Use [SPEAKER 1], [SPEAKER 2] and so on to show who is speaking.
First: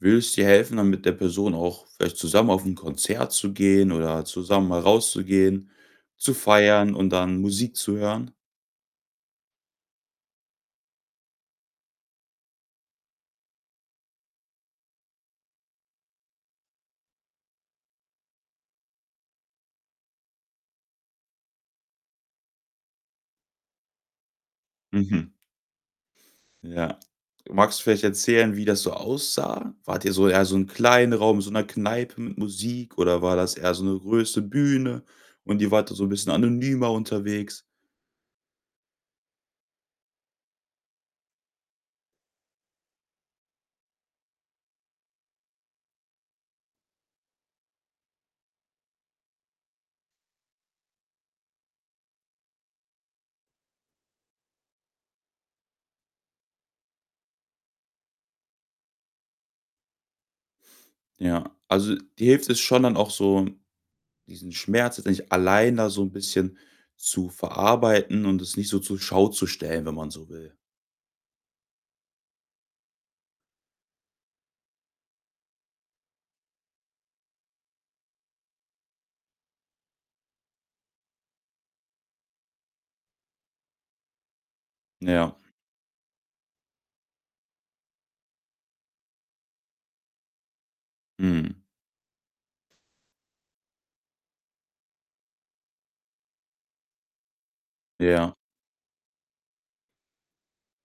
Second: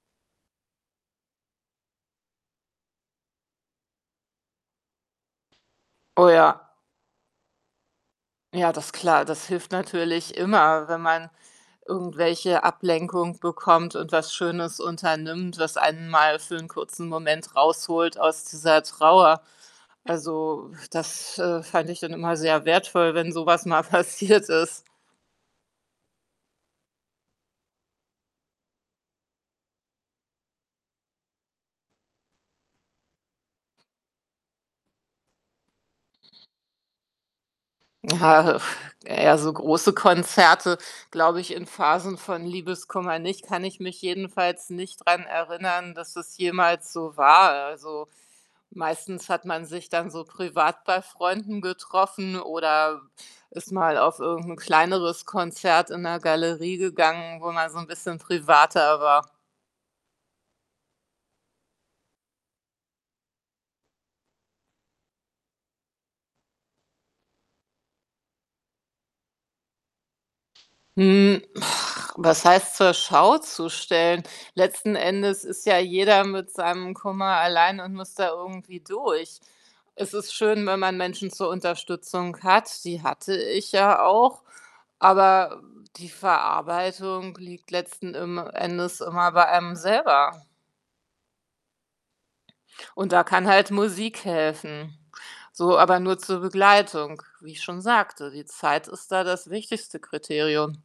[SPEAKER 1] Würde es dir helfen, dann mit der Person auch vielleicht zusammen auf 'n Konzert zu gehen oder zusammen mal rauszugehen,
[SPEAKER 2] Oh,
[SPEAKER 1] zu
[SPEAKER 2] ja.
[SPEAKER 1] feiern und dann Musik zu hören?
[SPEAKER 2] Ja, das klar, das hilft natürlich immer, wenn man irgendwelche Ablenkung bekommt und was Schönes unternimmt, was einen mal für 'n kurzen Moment rausholt aus dieser Trauer. Also, das, äh, fand ich dann immer sehr wertvoll, wenn so was mal passiert ist.
[SPEAKER 1] Mhm. Ja. Magst du vielleicht erzählen, wie das so aussah? Wart ihr so eher so 'n kleinen Raum, in so 'ner Kneipe mit Musik oder war das eher so 'ne große Bühne und ihr wart da so 'n bisschen anonymer unterwegs?
[SPEAKER 2] Ja, eher so große Konzerte, glaube ich, in Phasen von Liebeskummer nicht, kann ich mich jedenfalls nicht dran erinnern, dass es jemals so war. Also, meistens hat man sich dann so privat bei Freunden getroffen oder ist mal auf irgend 'n kleineres Konzert in 'ner Galerie gegangen, wo man so 'n bisschen privater war.
[SPEAKER 1] Ja, also, dir hilft es schon dann auch so, diesen Schmerz jetzt nicht alleine da so 'n bisschen zu verarbeiten und es nicht so zur Schau zu stellen, wenn man so will.
[SPEAKER 2] Hm, was heißt, zur Schau zu stellen? Letzten Endes ist ja jeder mit seinem Kummer alleine und muss da irgendwie durch. Es ist schön, wenn man Menschen zur Unterstützung hat. Die hatte ich ja auch,
[SPEAKER 1] Ja.
[SPEAKER 2] aber die Verarbeitung liegt letzten im Endes immer bei einem selber.
[SPEAKER 1] Mhm.
[SPEAKER 2] Und da kann halt Musik helfen. So, aber nur zur Begleitung, wie ich schon sagte,
[SPEAKER 1] Ja.
[SPEAKER 2] die Zeit ist da das wichtigste Kriterium.